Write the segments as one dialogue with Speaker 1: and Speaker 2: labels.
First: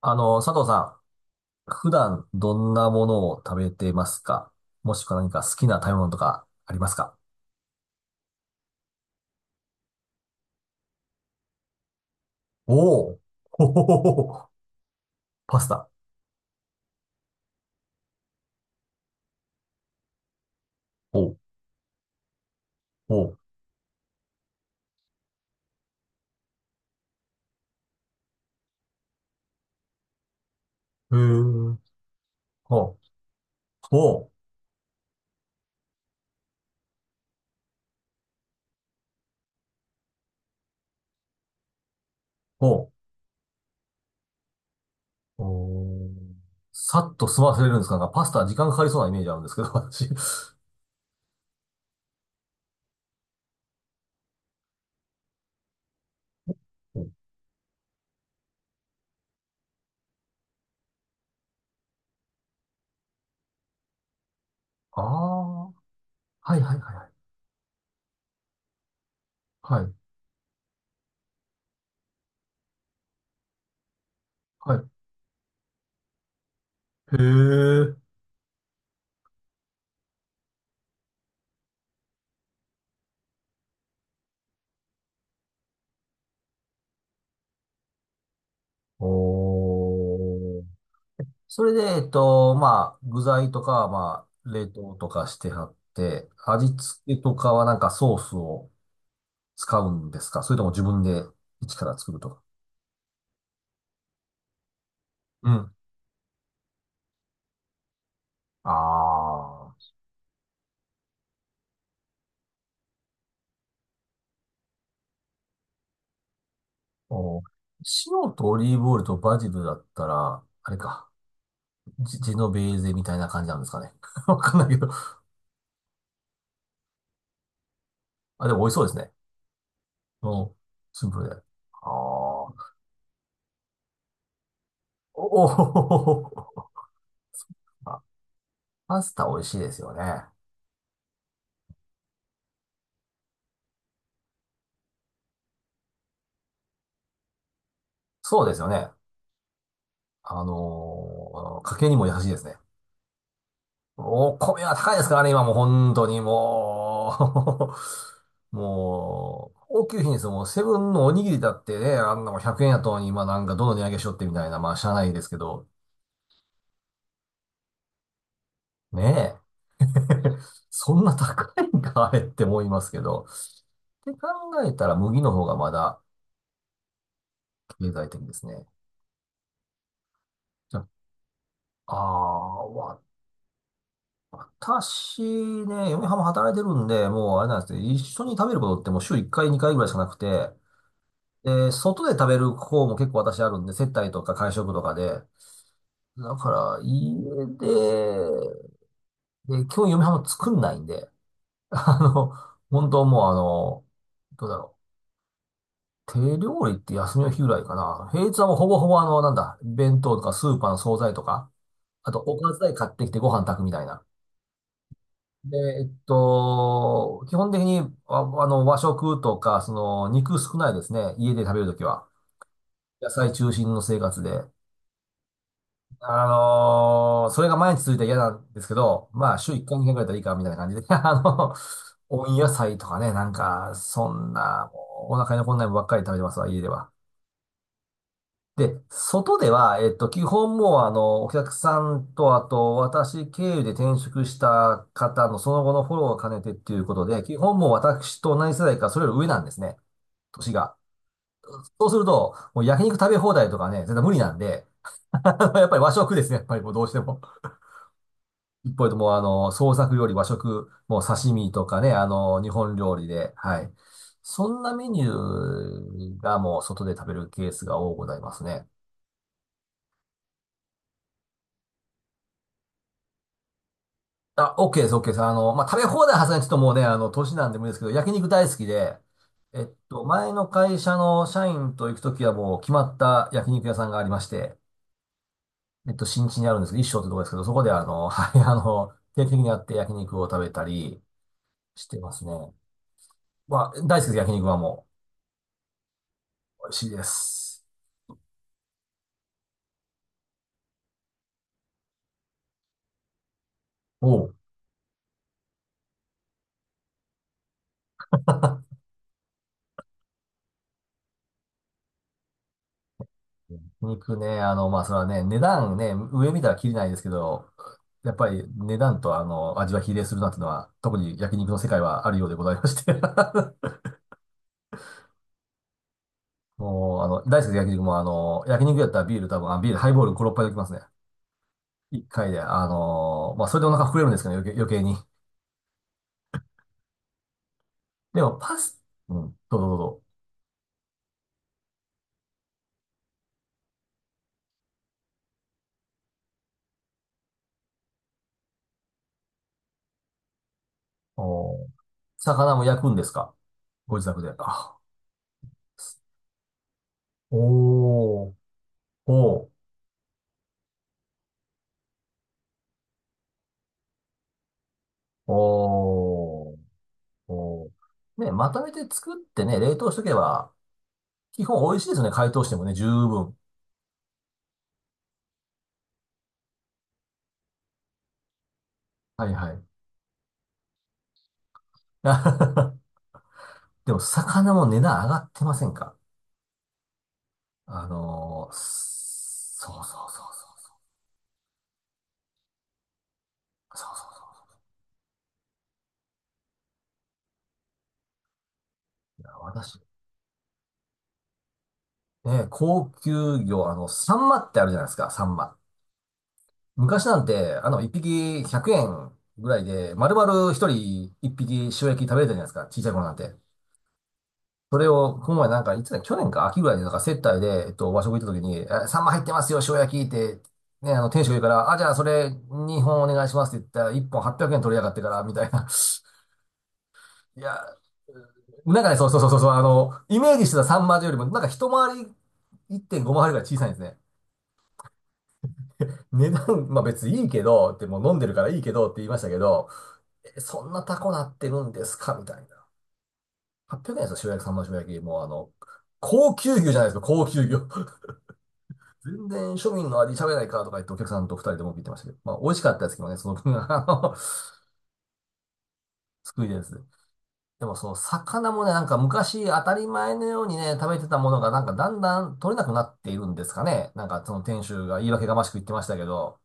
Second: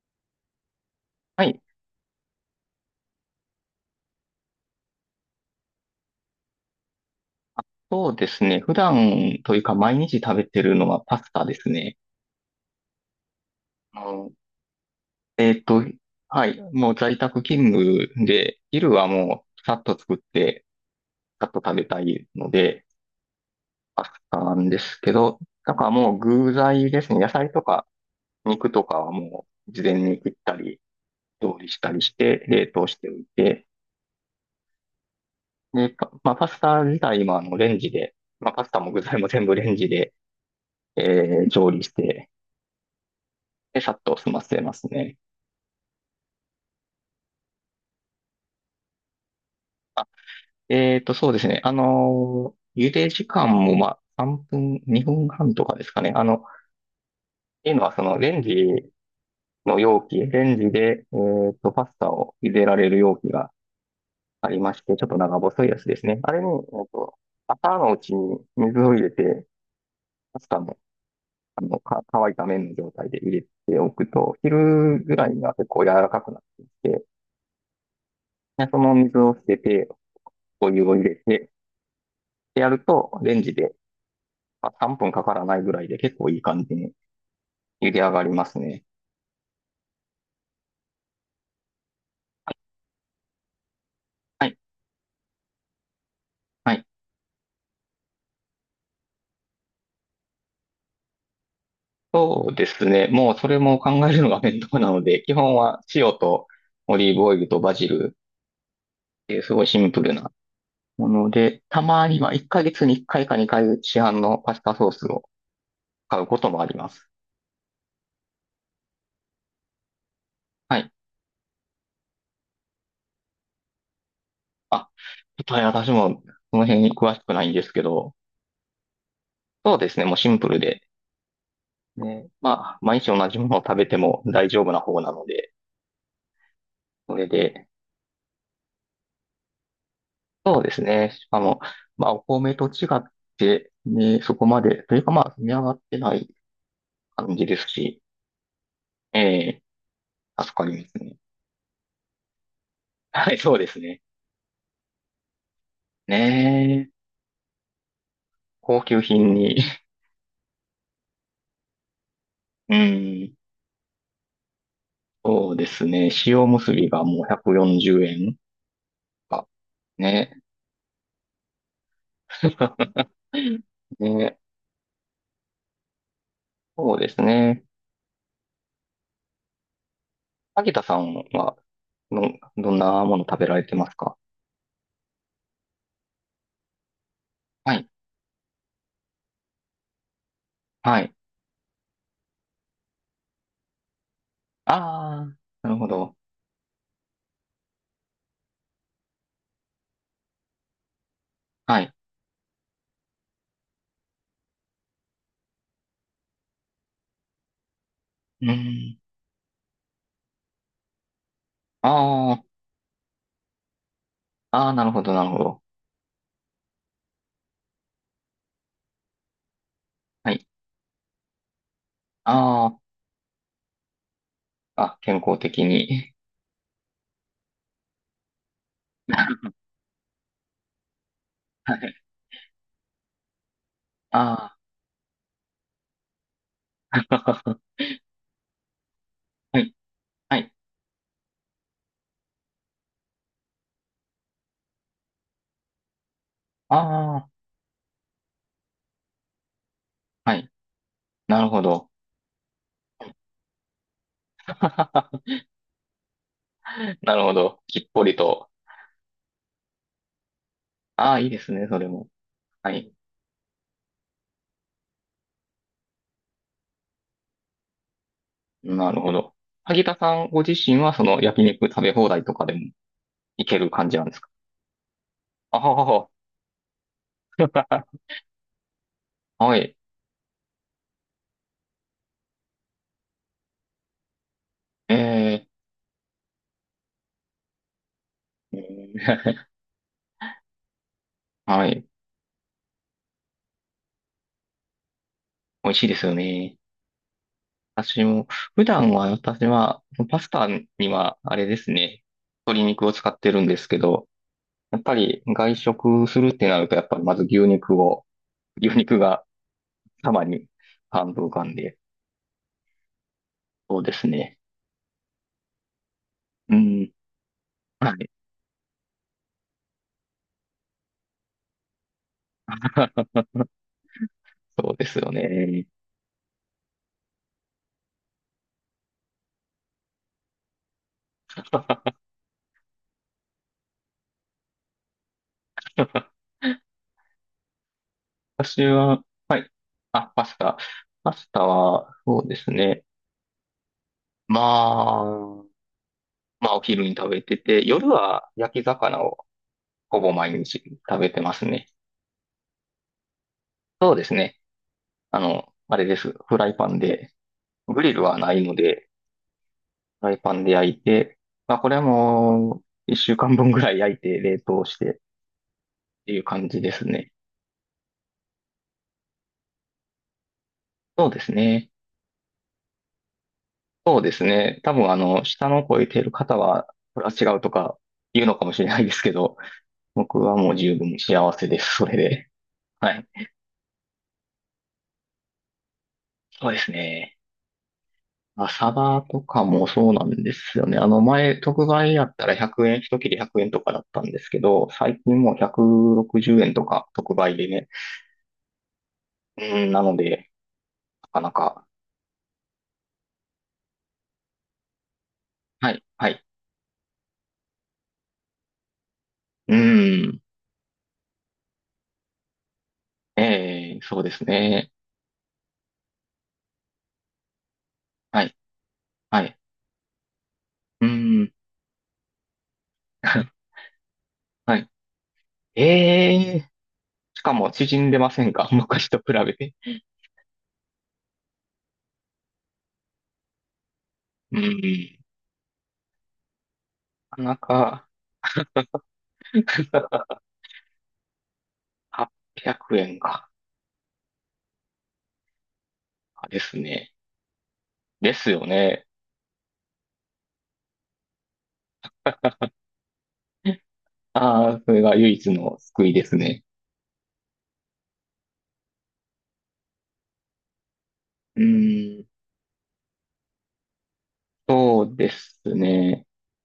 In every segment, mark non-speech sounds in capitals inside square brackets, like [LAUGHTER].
Speaker 1: 佐藤さ
Speaker 2: はい。
Speaker 1: ん、普段どんなものを食べてますか？もしくは何か好きな食べ物とかありますか？
Speaker 2: そうですね。普段というか毎日食べてるのはパスタですね。
Speaker 1: おお。ほほ
Speaker 2: あ
Speaker 1: ほ
Speaker 2: の
Speaker 1: ほ [LAUGHS]
Speaker 2: え
Speaker 1: パ
Speaker 2: っ
Speaker 1: ス
Speaker 2: と、
Speaker 1: タ。
Speaker 2: はい。もう在宅勤務で、昼はもうさっと作って、
Speaker 1: おう。
Speaker 2: さっと食べたいので、
Speaker 1: おう。
Speaker 2: パスタなんですけど、だからもう具材ですね。野菜とか肉とかはもう事前に切ったり、
Speaker 1: へ
Speaker 2: 調理
Speaker 1: ー。
Speaker 2: したりして、冷凍し
Speaker 1: ほう。
Speaker 2: ておいて、
Speaker 1: ほう。
Speaker 2: で、パまあ、パスタ自体もレンジで、まあ、パスタも具材も全部レンジで、調理して、
Speaker 1: ほ
Speaker 2: で、さっと済ませますね。
Speaker 1: う。おー。さっと済ませれるんですか？なんかパスタ時間かかりそうなイメージあるんですけど、[LAUGHS] 私。
Speaker 2: そうですね。茹で時間も、まあ、3分、2分半とかですかね。っていうのは、レンジの容器、レンジで、パスタを茹でられる容器がありまして、
Speaker 1: あ
Speaker 2: ちょっと長細い
Speaker 1: あー、
Speaker 2: やつですね。あれに、
Speaker 1: はいはい
Speaker 2: っ
Speaker 1: はい
Speaker 2: と、朝のうちに水を入れて、
Speaker 1: はい。は
Speaker 2: パスタも、乾いた麺の状態で入れておくと、
Speaker 1: い、は
Speaker 2: 昼
Speaker 1: い。
Speaker 2: ぐらいには結構柔らかくなってきて、
Speaker 1: へえ。
Speaker 2: でその水を捨てて、お湯を入れて、でやると、レンジで、まあ、3分かからないぐらいで結構いい感じに茹で上がりますね。
Speaker 1: おー。それで、まあ、具材とかは、ま
Speaker 2: は
Speaker 1: あ、
Speaker 2: い。
Speaker 1: 冷凍とかしてはって、味
Speaker 2: はい。
Speaker 1: 付けとかはなんかソースを使うんですか？それとも自分で一から作るとか。
Speaker 2: そうですね。もうそれも考えるのが面倒なので、基
Speaker 1: う
Speaker 2: 本
Speaker 1: ん。
Speaker 2: は塩とオリーブオイルとバジルっていうすごい
Speaker 1: ああ、
Speaker 2: シンプルなもので、たまには1ヶ月に1回か2回市販のパスタソースを買うこともあります。
Speaker 1: お、塩とオリーブオイルとバジルだったら、あれ
Speaker 2: はい。
Speaker 1: か、ジェノベーゼみたいな感じなんですかね。[LAUGHS] わかんないけど。
Speaker 2: あ、ちょっとね、私もその辺に詳しくないんですけど、
Speaker 1: あ、でも美味しそうですね。
Speaker 2: そうですね。もう
Speaker 1: う
Speaker 2: シンプ
Speaker 1: ん。
Speaker 2: ルで、
Speaker 1: シンプルで。ああ、
Speaker 2: ね、
Speaker 1: お
Speaker 2: まあ、毎日同じものを食べても大丈夫な方なので、
Speaker 1: お、
Speaker 2: それで
Speaker 1: [LAUGHS] あ、パスタ美味しいですよね。
Speaker 2: そうですね。しかも、まあ、お米と違って、ね、そこまで、というかまあ、積み上がってない感じですし、
Speaker 1: そうですよね。
Speaker 2: ええ、助かりますね。
Speaker 1: 家計にも優しいですね。
Speaker 2: はい、そうですね。
Speaker 1: お米は高いですからね、今もう本当
Speaker 2: ね
Speaker 1: に
Speaker 2: え、
Speaker 1: もう [LAUGHS]
Speaker 2: 高級品
Speaker 1: も
Speaker 2: に、
Speaker 1: う、高級品ですよ。もうセブンのおにぎりだってね、あんなもん100
Speaker 2: [LAUGHS]
Speaker 1: 円
Speaker 2: う
Speaker 1: やとに今
Speaker 2: ん、
Speaker 1: なんかどの値上げしよってみたいな、まあ、しゃあないですけ
Speaker 2: そう
Speaker 1: ど、
Speaker 2: ですね。塩むすびがもう140円
Speaker 1: ね
Speaker 2: か。
Speaker 1: え。[LAUGHS]
Speaker 2: ね。
Speaker 1: そんな高いんか、あれって思いますけ
Speaker 2: [LAUGHS]
Speaker 1: ど。って考
Speaker 2: ね、
Speaker 1: えたら麦の方がまだ
Speaker 2: そうですね。
Speaker 1: 経済的ですね。
Speaker 2: 萩
Speaker 1: じ
Speaker 2: 田
Speaker 1: ゃ
Speaker 2: さんは、
Speaker 1: あ、あ
Speaker 2: どんな
Speaker 1: ー
Speaker 2: もの食べられてますか？
Speaker 1: 私ね、嫁はんも働いてるんで、もうあれなんです
Speaker 2: は
Speaker 1: ね、
Speaker 2: い、
Speaker 1: 一緒に食べることってもう週1回、2回ぐらいしかなくて、
Speaker 2: はい。
Speaker 1: で、外で食べる方も結構私あるんで、接待とか会食
Speaker 2: あ
Speaker 1: とかで、
Speaker 2: あ、なるほど。
Speaker 1: だから家で、で、基本嫁はんも作んないんで、[LAUGHS]
Speaker 2: はい。
Speaker 1: あの、本当もうどうだろう。手料理って休みの日ぐらいかな。平日は
Speaker 2: う
Speaker 1: もうほぼほ
Speaker 2: ん。
Speaker 1: ぼあの、なんだ、弁当とかスーパーの惣菜とか、あと
Speaker 2: あ
Speaker 1: おか
Speaker 2: あ、
Speaker 1: ず代買ってきてご飯炊くみたいな。
Speaker 2: ああ、なるほど、なるほ
Speaker 1: で、
Speaker 2: ど。
Speaker 1: 基本的に、和食とか、
Speaker 2: は
Speaker 1: 肉
Speaker 2: い。
Speaker 1: 少ないですね。家で食べるときは。
Speaker 2: あ
Speaker 1: 野菜中心の生活で。
Speaker 2: あ、あ、健康的に。
Speaker 1: それが毎日続いたら嫌なんですけど、まあ、週
Speaker 2: [LAUGHS]
Speaker 1: 1回、2回ぐらいだったらいいか、みたいな感じで。[LAUGHS]
Speaker 2: はい。
Speaker 1: 温野菜とかね、なんか、そん
Speaker 2: あ
Speaker 1: な、もうお腹に残んないもんばっかり食べてますわ、家では。
Speaker 2: あ、[LAUGHS]
Speaker 1: で、外で
Speaker 2: はい、
Speaker 1: は、基
Speaker 2: はい。
Speaker 1: 本もう、お客さんと、あと、私経由で転職した方のその後のフォローを兼ねてっていうこと
Speaker 2: あ
Speaker 1: で、
Speaker 2: あ、
Speaker 1: 基本もう私と同じ世代か、それより上なんですね。
Speaker 2: はい。
Speaker 1: 年が。
Speaker 2: なるほ
Speaker 1: そ
Speaker 2: ど。
Speaker 1: うすると、もう焼肉食べ放題とかね、絶対無理なんで、[LAUGHS] や
Speaker 2: [LAUGHS]
Speaker 1: っぱり和食ですね、やっぱりもうどうして
Speaker 2: な
Speaker 1: も。
Speaker 2: るほど。きっぽりと。
Speaker 1: 一方でもう、創作料理、和食、もう
Speaker 2: ああ、いい
Speaker 1: 刺
Speaker 2: で
Speaker 1: 身
Speaker 2: す
Speaker 1: と
Speaker 2: ね、そ
Speaker 1: か
Speaker 2: れ
Speaker 1: ね、
Speaker 2: も。
Speaker 1: 日
Speaker 2: は
Speaker 1: 本
Speaker 2: い。
Speaker 1: 料理で、はい。そんなメニューがもう外で食べるケースが多くございますね。
Speaker 2: なるほど。萩田さんご自身は、その焼肉食べ放題とかでもいける感じなんですか？
Speaker 1: あ、OK です、OK です。
Speaker 2: あ
Speaker 1: まあ、
Speaker 2: は
Speaker 1: 食べ
Speaker 2: は
Speaker 1: 放
Speaker 2: は。
Speaker 1: 題はずにちょっともうね、年なんでもいいですけど、
Speaker 2: [LAUGHS]
Speaker 1: 焼肉大好きで、
Speaker 2: はい。
Speaker 1: 前の会社の社員と行くときはもう決まった焼肉屋さんがありまして、
Speaker 2: え
Speaker 1: 新地にあるんですけど、一生ってとこですけど、そこで[LAUGHS] はい、
Speaker 2: ー、え
Speaker 1: 定期的に
Speaker 2: ー
Speaker 1: やって焼肉を食べたり
Speaker 2: [LAUGHS] は
Speaker 1: し
Speaker 2: い。
Speaker 1: てますね。まあ、大好きです、焼肉はも
Speaker 2: 美味しいですよね。
Speaker 1: う。美味しいです。
Speaker 2: 私も、普段は私は、パスタにはあれですね、鶏肉を使ってるんですけど、
Speaker 1: お
Speaker 2: やっぱり外食するってなると、やっぱりまず牛肉が様に半分浮かんで、そうです
Speaker 1: 僕
Speaker 2: ね。
Speaker 1: ね、まあ、それはね、値段ね、上見た
Speaker 2: う
Speaker 1: ら切れない
Speaker 2: ん。
Speaker 1: ですけど、
Speaker 2: はい。
Speaker 1: やっぱり値段と味は比例するなっていうのは、特に焼肉の世界はあるようでございまして。
Speaker 2: [LAUGHS] そうですよね。
Speaker 1: [LAUGHS] もう、大好きな焼肉も、焼肉やったらビール多分、あ、ビール、ハイボール5、6杯できますね。1
Speaker 2: [LAUGHS]
Speaker 1: 回で、まあ、それでお腹膨れるんですけど、余計、余計に。でも、パ
Speaker 2: 私
Speaker 1: ス、
Speaker 2: は、
Speaker 1: うん、どうぞどうぞ。
Speaker 2: あ、パスタ。パスタは、そうですね。まあ、まあお昼に食べてて、夜は焼き魚をほぼ毎日食べてますね。
Speaker 1: お、魚も焼くんですか？
Speaker 2: そう
Speaker 1: ご
Speaker 2: で
Speaker 1: 自
Speaker 2: す
Speaker 1: 宅で。
Speaker 2: ね。
Speaker 1: あ、
Speaker 2: あれです。フライパンで。グリルは
Speaker 1: お
Speaker 2: な
Speaker 1: ー、
Speaker 2: いので、
Speaker 1: おー、
Speaker 2: フライパンで焼いて、まあこれはもう、一週間分ぐらい焼いて冷凍してっていう感
Speaker 1: おー。
Speaker 2: じですね。
Speaker 1: おー。ね、まとめて作ってね、冷凍しとけば、
Speaker 2: そうです
Speaker 1: 基本
Speaker 2: ね。
Speaker 1: 美味しいですね。解凍してもね、十分。
Speaker 2: そうですね。多分下の子をいている方は、これは違うとか言うのかもしれないですけ
Speaker 1: はい
Speaker 2: ど、
Speaker 1: はい。
Speaker 2: 僕はもう十分幸せです。それで。は
Speaker 1: [LAUGHS]
Speaker 2: い。
Speaker 1: でも、魚も値段上がってませんか？
Speaker 2: そうですね。朝バとかも
Speaker 1: そう
Speaker 2: そうな
Speaker 1: そう
Speaker 2: ん
Speaker 1: そ
Speaker 2: で
Speaker 1: う
Speaker 2: すよ
Speaker 1: そ
Speaker 2: ね。あの前、特売やったら100円、一切れ100円とか
Speaker 1: う。
Speaker 2: だ
Speaker 1: そ
Speaker 2: っ
Speaker 1: うそう
Speaker 2: たんですけ
Speaker 1: そ
Speaker 2: ど、最近もう160円とか特売でね。
Speaker 1: う。いや、
Speaker 2: うん、
Speaker 1: 私、
Speaker 2: なので、なかなか。
Speaker 1: ね、高級魚、サンマってあるじゃないですか、サンマ。
Speaker 2: はい、はい。
Speaker 1: 昔なんて、一匹100円ぐ
Speaker 2: う
Speaker 1: らいで、丸
Speaker 2: ん、
Speaker 1: 々一人一匹塩焼き食べれたじゃないですか、小さい頃なんて。
Speaker 2: ええそうですね。
Speaker 1: それを、この前なんか、いつだ、去年か秋ぐらいになんか接待で、和食行っ
Speaker 2: は
Speaker 1: た
Speaker 2: い、
Speaker 1: 時に、サンマ入
Speaker 2: は
Speaker 1: って
Speaker 2: い。
Speaker 1: ますよ、塩焼きって、
Speaker 2: う
Speaker 1: ね、店主が
Speaker 2: ん、
Speaker 1: 言うから、あ、じゃあそれ2本お願いしま
Speaker 2: [LAUGHS]
Speaker 1: すって言ったら、1本800
Speaker 2: は
Speaker 1: 円
Speaker 2: い。
Speaker 1: 取りやがってから、みたい
Speaker 2: え
Speaker 1: な。
Speaker 2: えしか
Speaker 1: [LAUGHS] い
Speaker 2: も
Speaker 1: や、
Speaker 2: 縮んでませんか？ [LAUGHS]
Speaker 1: なん
Speaker 2: 昔
Speaker 1: かね、
Speaker 2: と
Speaker 1: そう
Speaker 2: 比
Speaker 1: そうそう
Speaker 2: べ
Speaker 1: そうそう、
Speaker 2: て。
Speaker 1: イメージしてたサンマよりも、なんか一回り、1.5回りぐらい小さいんですね。
Speaker 2: うん、
Speaker 1: 値段、まあ別にいい
Speaker 2: な
Speaker 1: けど、って
Speaker 2: か
Speaker 1: もう飲んでるからいいけどって言いましたけ
Speaker 2: な
Speaker 1: ど、
Speaker 2: か
Speaker 1: そんなタコなってるんですかみたいな。
Speaker 2: 800 [LAUGHS] 円か。
Speaker 1: 800円ですよ、塩焼き、サンマの塩焼き。もう高
Speaker 2: で
Speaker 1: 級
Speaker 2: す
Speaker 1: 魚じゃないで
Speaker 2: ね。
Speaker 1: すか、高級魚。
Speaker 2: ですよね。
Speaker 1: 全然庶民の味喋れないからとか言ってお客さんと二人でも言ってましたけど、まあ美味しかったですけどね、その分が、[LAUGHS]
Speaker 2: ああ、それが唯一の救いですね。
Speaker 1: 救いです。でもその魚もね、なんか昔当たり前のようにね、食べてたもの
Speaker 2: う
Speaker 1: がなんかだん
Speaker 2: ーん、
Speaker 1: だん取れなくなっているんですかね。なんかその店
Speaker 2: そ
Speaker 1: 主
Speaker 2: う
Speaker 1: が言
Speaker 2: で
Speaker 1: い訳が
Speaker 2: す
Speaker 1: ましく言ってましたけ
Speaker 2: ね。
Speaker 1: ど、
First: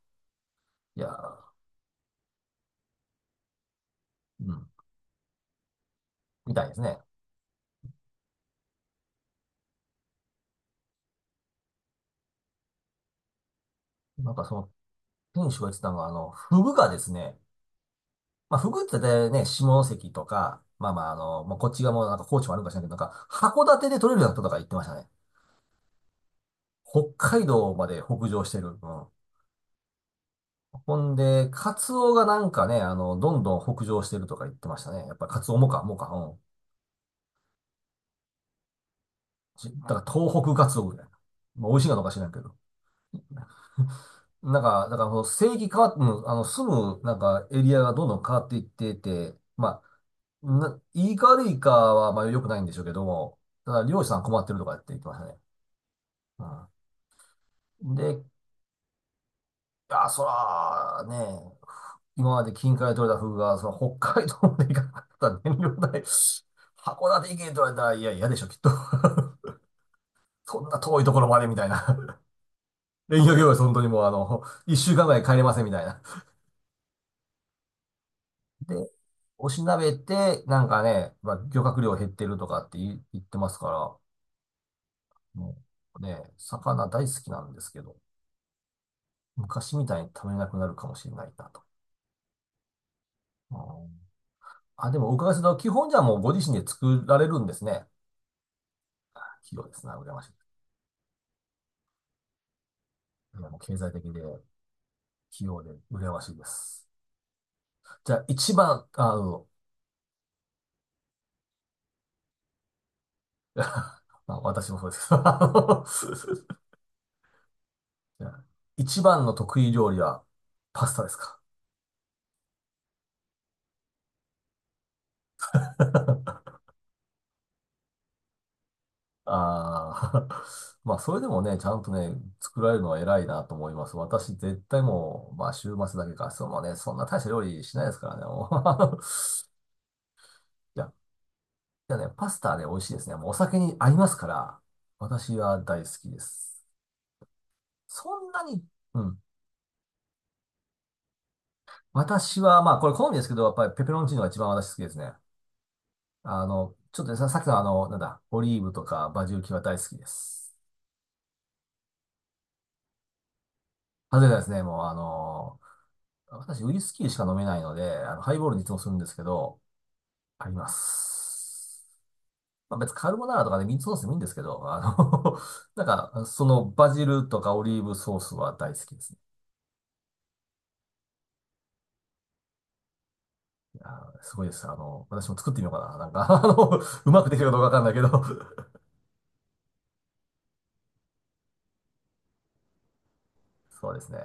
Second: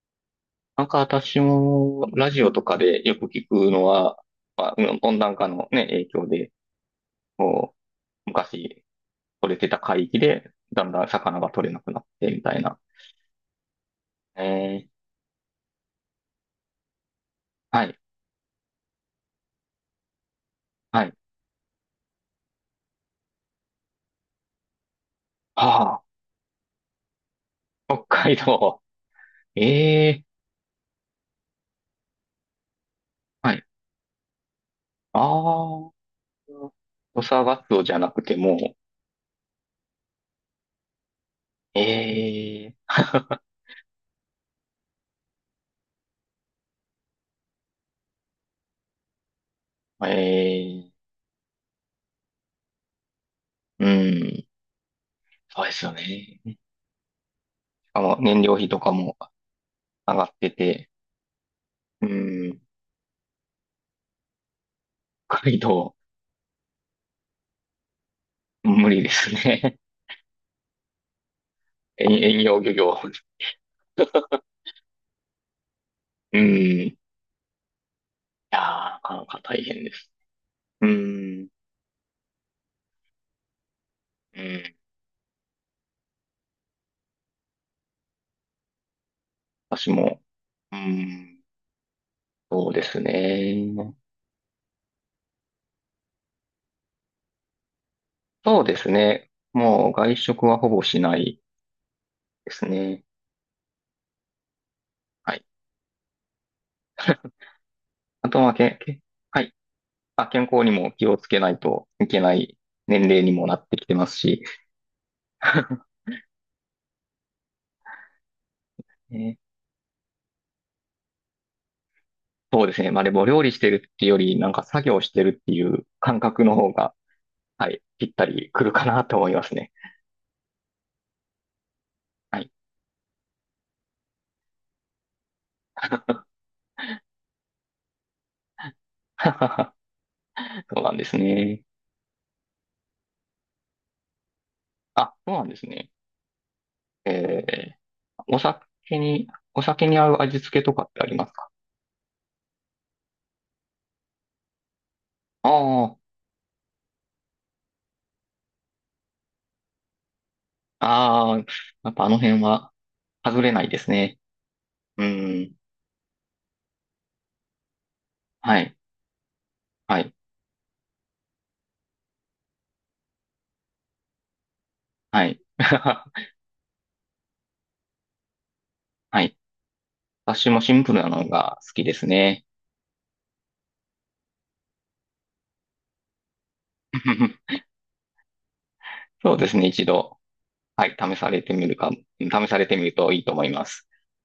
Speaker 2: なんか
Speaker 1: いや
Speaker 2: 私
Speaker 1: ー、
Speaker 2: もラジオとかでよく聞くのは、
Speaker 1: うん、
Speaker 2: まあ、うん温暖化のね、影響で、
Speaker 1: みたいですね。
Speaker 2: こう、昔取れてた海域で、だんだん魚が取れなくなってみたいな。
Speaker 1: なん
Speaker 2: え
Speaker 1: かその
Speaker 2: ー、
Speaker 1: 店主が言ってたのが、フグがですね、
Speaker 2: はい、
Speaker 1: まあフグって大体ね、下関とか、まあま
Speaker 2: は
Speaker 1: あ
Speaker 2: い。
Speaker 1: まあ、こっちがもうなんか高知もあるかかしれないけど、なんか函館で取れるようなこととか言ってましたね。
Speaker 2: あ
Speaker 1: 北海道ま
Speaker 2: あ、
Speaker 1: で
Speaker 2: 北
Speaker 1: 北
Speaker 2: 海
Speaker 1: 上してる。
Speaker 2: 道。
Speaker 1: うん。
Speaker 2: ええー
Speaker 1: ほんで、カツオがなんかね、どん
Speaker 2: は
Speaker 1: どん
Speaker 2: い。
Speaker 1: 北上してるとか言ってましたね。やっ
Speaker 2: あ
Speaker 1: ぱカツオもか、
Speaker 2: あ、
Speaker 1: うん。
Speaker 2: 土佐ガツオじゃなくても、
Speaker 1: だから東北カツオぐらいな。まあ、美味しいかどうか知らんけど。
Speaker 2: ええー
Speaker 1: なんか、だからこの正規変わっ、うん、住む、なんか、エリアがどんどん変わっていってて、ま
Speaker 2: [LAUGHS]
Speaker 1: あ、
Speaker 2: ええー
Speaker 1: いいか悪いかは、まあ、良くないんでしょうけども、ただ、
Speaker 2: う
Speaker 1: 漁師さん困っ
Speaker 2: ん、
Speaker 1: てるとかって言ってましたね。
Speaker 2: そうですよね。
Speaker 1: うん。で、
Speaker 2: 燃料費とかも
Speaker 1: あ、
Speaker 2: 上
Speaker 1: そ
Speaker 2: がってて、
Speaker 1: ら、ね、
Speaker 2: う
Speaker 1: 今まで
Speaker 2: ん、
Speaker 1: 近海で取れたフグが、その北海道まで行かなか
Speaker 2: 北
Speaker 1: った
Speaker 2: 海
Speaker 1: 燃料
Speaker 2: 道、
Speaker 1: 代、函館行けと言われたら、いや、嫌でしょ、きっと。
Speaker 2: 無理ですね。
Speaker 1: [LAUGHS] そんな遠いところまでみたい
Speaker 2: [LAUGHS] 遠
Speaker 1: な。[LAUGHS]
Speaker 2: 遠洋漁業。
Speaker 1: 連休業務、本当にもう一週間ぐらい帰れませんみたいな。
Speaker 2: うん、いやー、
Speaker 1: で、
Speaker 2: なかなか
Speaker 1: おし
Speaker 2: 大
Speaker 1: な
Speaker 2: 変で
Speaker 1: べ
Speaker 2: す。
Speaker 1: て、なんか
Speaker 2: う
Speaker 1: ね、まあ、
Speaker 2: ん、
Speaker 1: 漁獲量減ってるとかって言ってますから、
Speaker 2: うん、
Speaker 1: もうね、魚大好きなんですけど、昔み
Speaker 2: 私
Speaker 1: たいに
Speaker 2: も、
Speaker 1: 食べれなくなる
Speaker 2: う
Speaker 1: かもしれない
Speaker 2: ん、
Speaker 1: なと。
Speaker 2: そうです
Speaker 1: う
Speaker 2: ね。
Speaker 1: ん。あ、でもお伺いすると、基本じゃあもうご自身で作られるんですね。
Speaker 2: そうですね。
Speaker 1: 器用です
Speaker 2: もう
Speaker 1: な、羨
Speaker 2: 外
Speaker 1: まし
Speaker 2: 食
Speaker 1: い。
Speaker 2: はほぼしないですね。
Speaker 1: いやもう経済的で。
Speaker 2: はい。
Speaker 1: 器用で羨ましいです。
Speaker 2: [LAUGHS]
Speaker 1: じゃあ、
Speaker 2: あと
Speaker 1: 一
Speaker 2: はけ、
Speaker 1: 番、
Speaker 2: け、
Speaker 1: あ、う
Speaker 2: は
Speaker 1: ん。
Speaker 2: い。あ、健康にも気をつけないといけない年齢にもなってきてます
Speaker 1: [LAUGHS] まあ、
Speaker 2: し。
Speaker 1: 私もそうですけど。
Speaker 2: [LAUGHS]
Speaker 1: [LAUGHS] じゃあ一番の
Speaker 2: ね
Speaker 1: 得意料理はパスタですか？
Speaker 2: そうですね。まあでも料理してるっていうより、なんか作業してるっていう感覚の方が、はい、ぴったりくるかなと
Speaker 1: [LAUGHS]
Speaker 2: 思いますね。
Speaker 1: ああ、[LAUGHS] まあ、それでもね、ちゃんとね、
Speaker 2: はい。
Speaker 1: 作られるのは偉いなと思います。私、絶対もう、まあ、週末だけか、そうもね、そんな大した料理しないですからね。もう [LAUGHS]
Speaker 2: [LAUGHS]
Speaker 1: い
Speaker 2: そう
Speaker 1: や、
Speaker 2: なんですね。
Speaker 1: いやね、パスタね、美味しいですね。もうお酒に合いますから、
Speaker 2: あ、そ
Speaker 1: 私
Speaker 2: うなんで
Speaker 1: は
Speaker 2: す
Speaker 1: 大好
Speaker 2: ね。
Speaker 1: きです。
Speaker 2: え
Speaker 1: そ
Speaker 2: ー、
Speaker 1: ん
Speaker 2: お
Speaker 1: なに、
Speaker 2: 酒
Speaker 1: うん。
Speaker 2: に、お酒に合う味付けとかってありますか？
Speaker 1: 私は、まあ、これ好みですけど、やっぱりペペロンチーノが一番私好きですね。
Speaker 2: あ
Speaker 1: ちょっとねさ、さっきのなんだ、オリーブとかバジル系は大好きです。
Speaker 2: あ、ああ、やっぱあの辺は外れないですね。
Speaker 1: 外れなですね、もう
Speaker 2: うん。
Speaker 1: 私ウイスキーしか飲めないので、ハイボール
Speaker 2: は
Speaker 1: にいつ
Speaker 2: い、
Speaker 1: もするんですけど、
Speaker 2: はい、
Speaker 1: あります。まあ、別にカルボナーラとかね、ミートソースでもいいんですけど、
Speaker 2: はい。
Speaker 1: [LAUGHS] なんか、
Speaker 2: [LAUGHS]
Speaker 1: そのバジルとかオリーブソースは大好きですね。
Speaker 2: はい。私もシンプルなのが好きですね。
Speaker 1: いやーすごいです。私も作ってみようかな。なんか、うまくできるか
Speaker 2: [LAUGHS]
Speaker 1: どうかわかんないけど [LAUGHS]
Speaker 2: そうですね、一度。はい、試されてみるといいと思います。
Speaker 1: そうですね。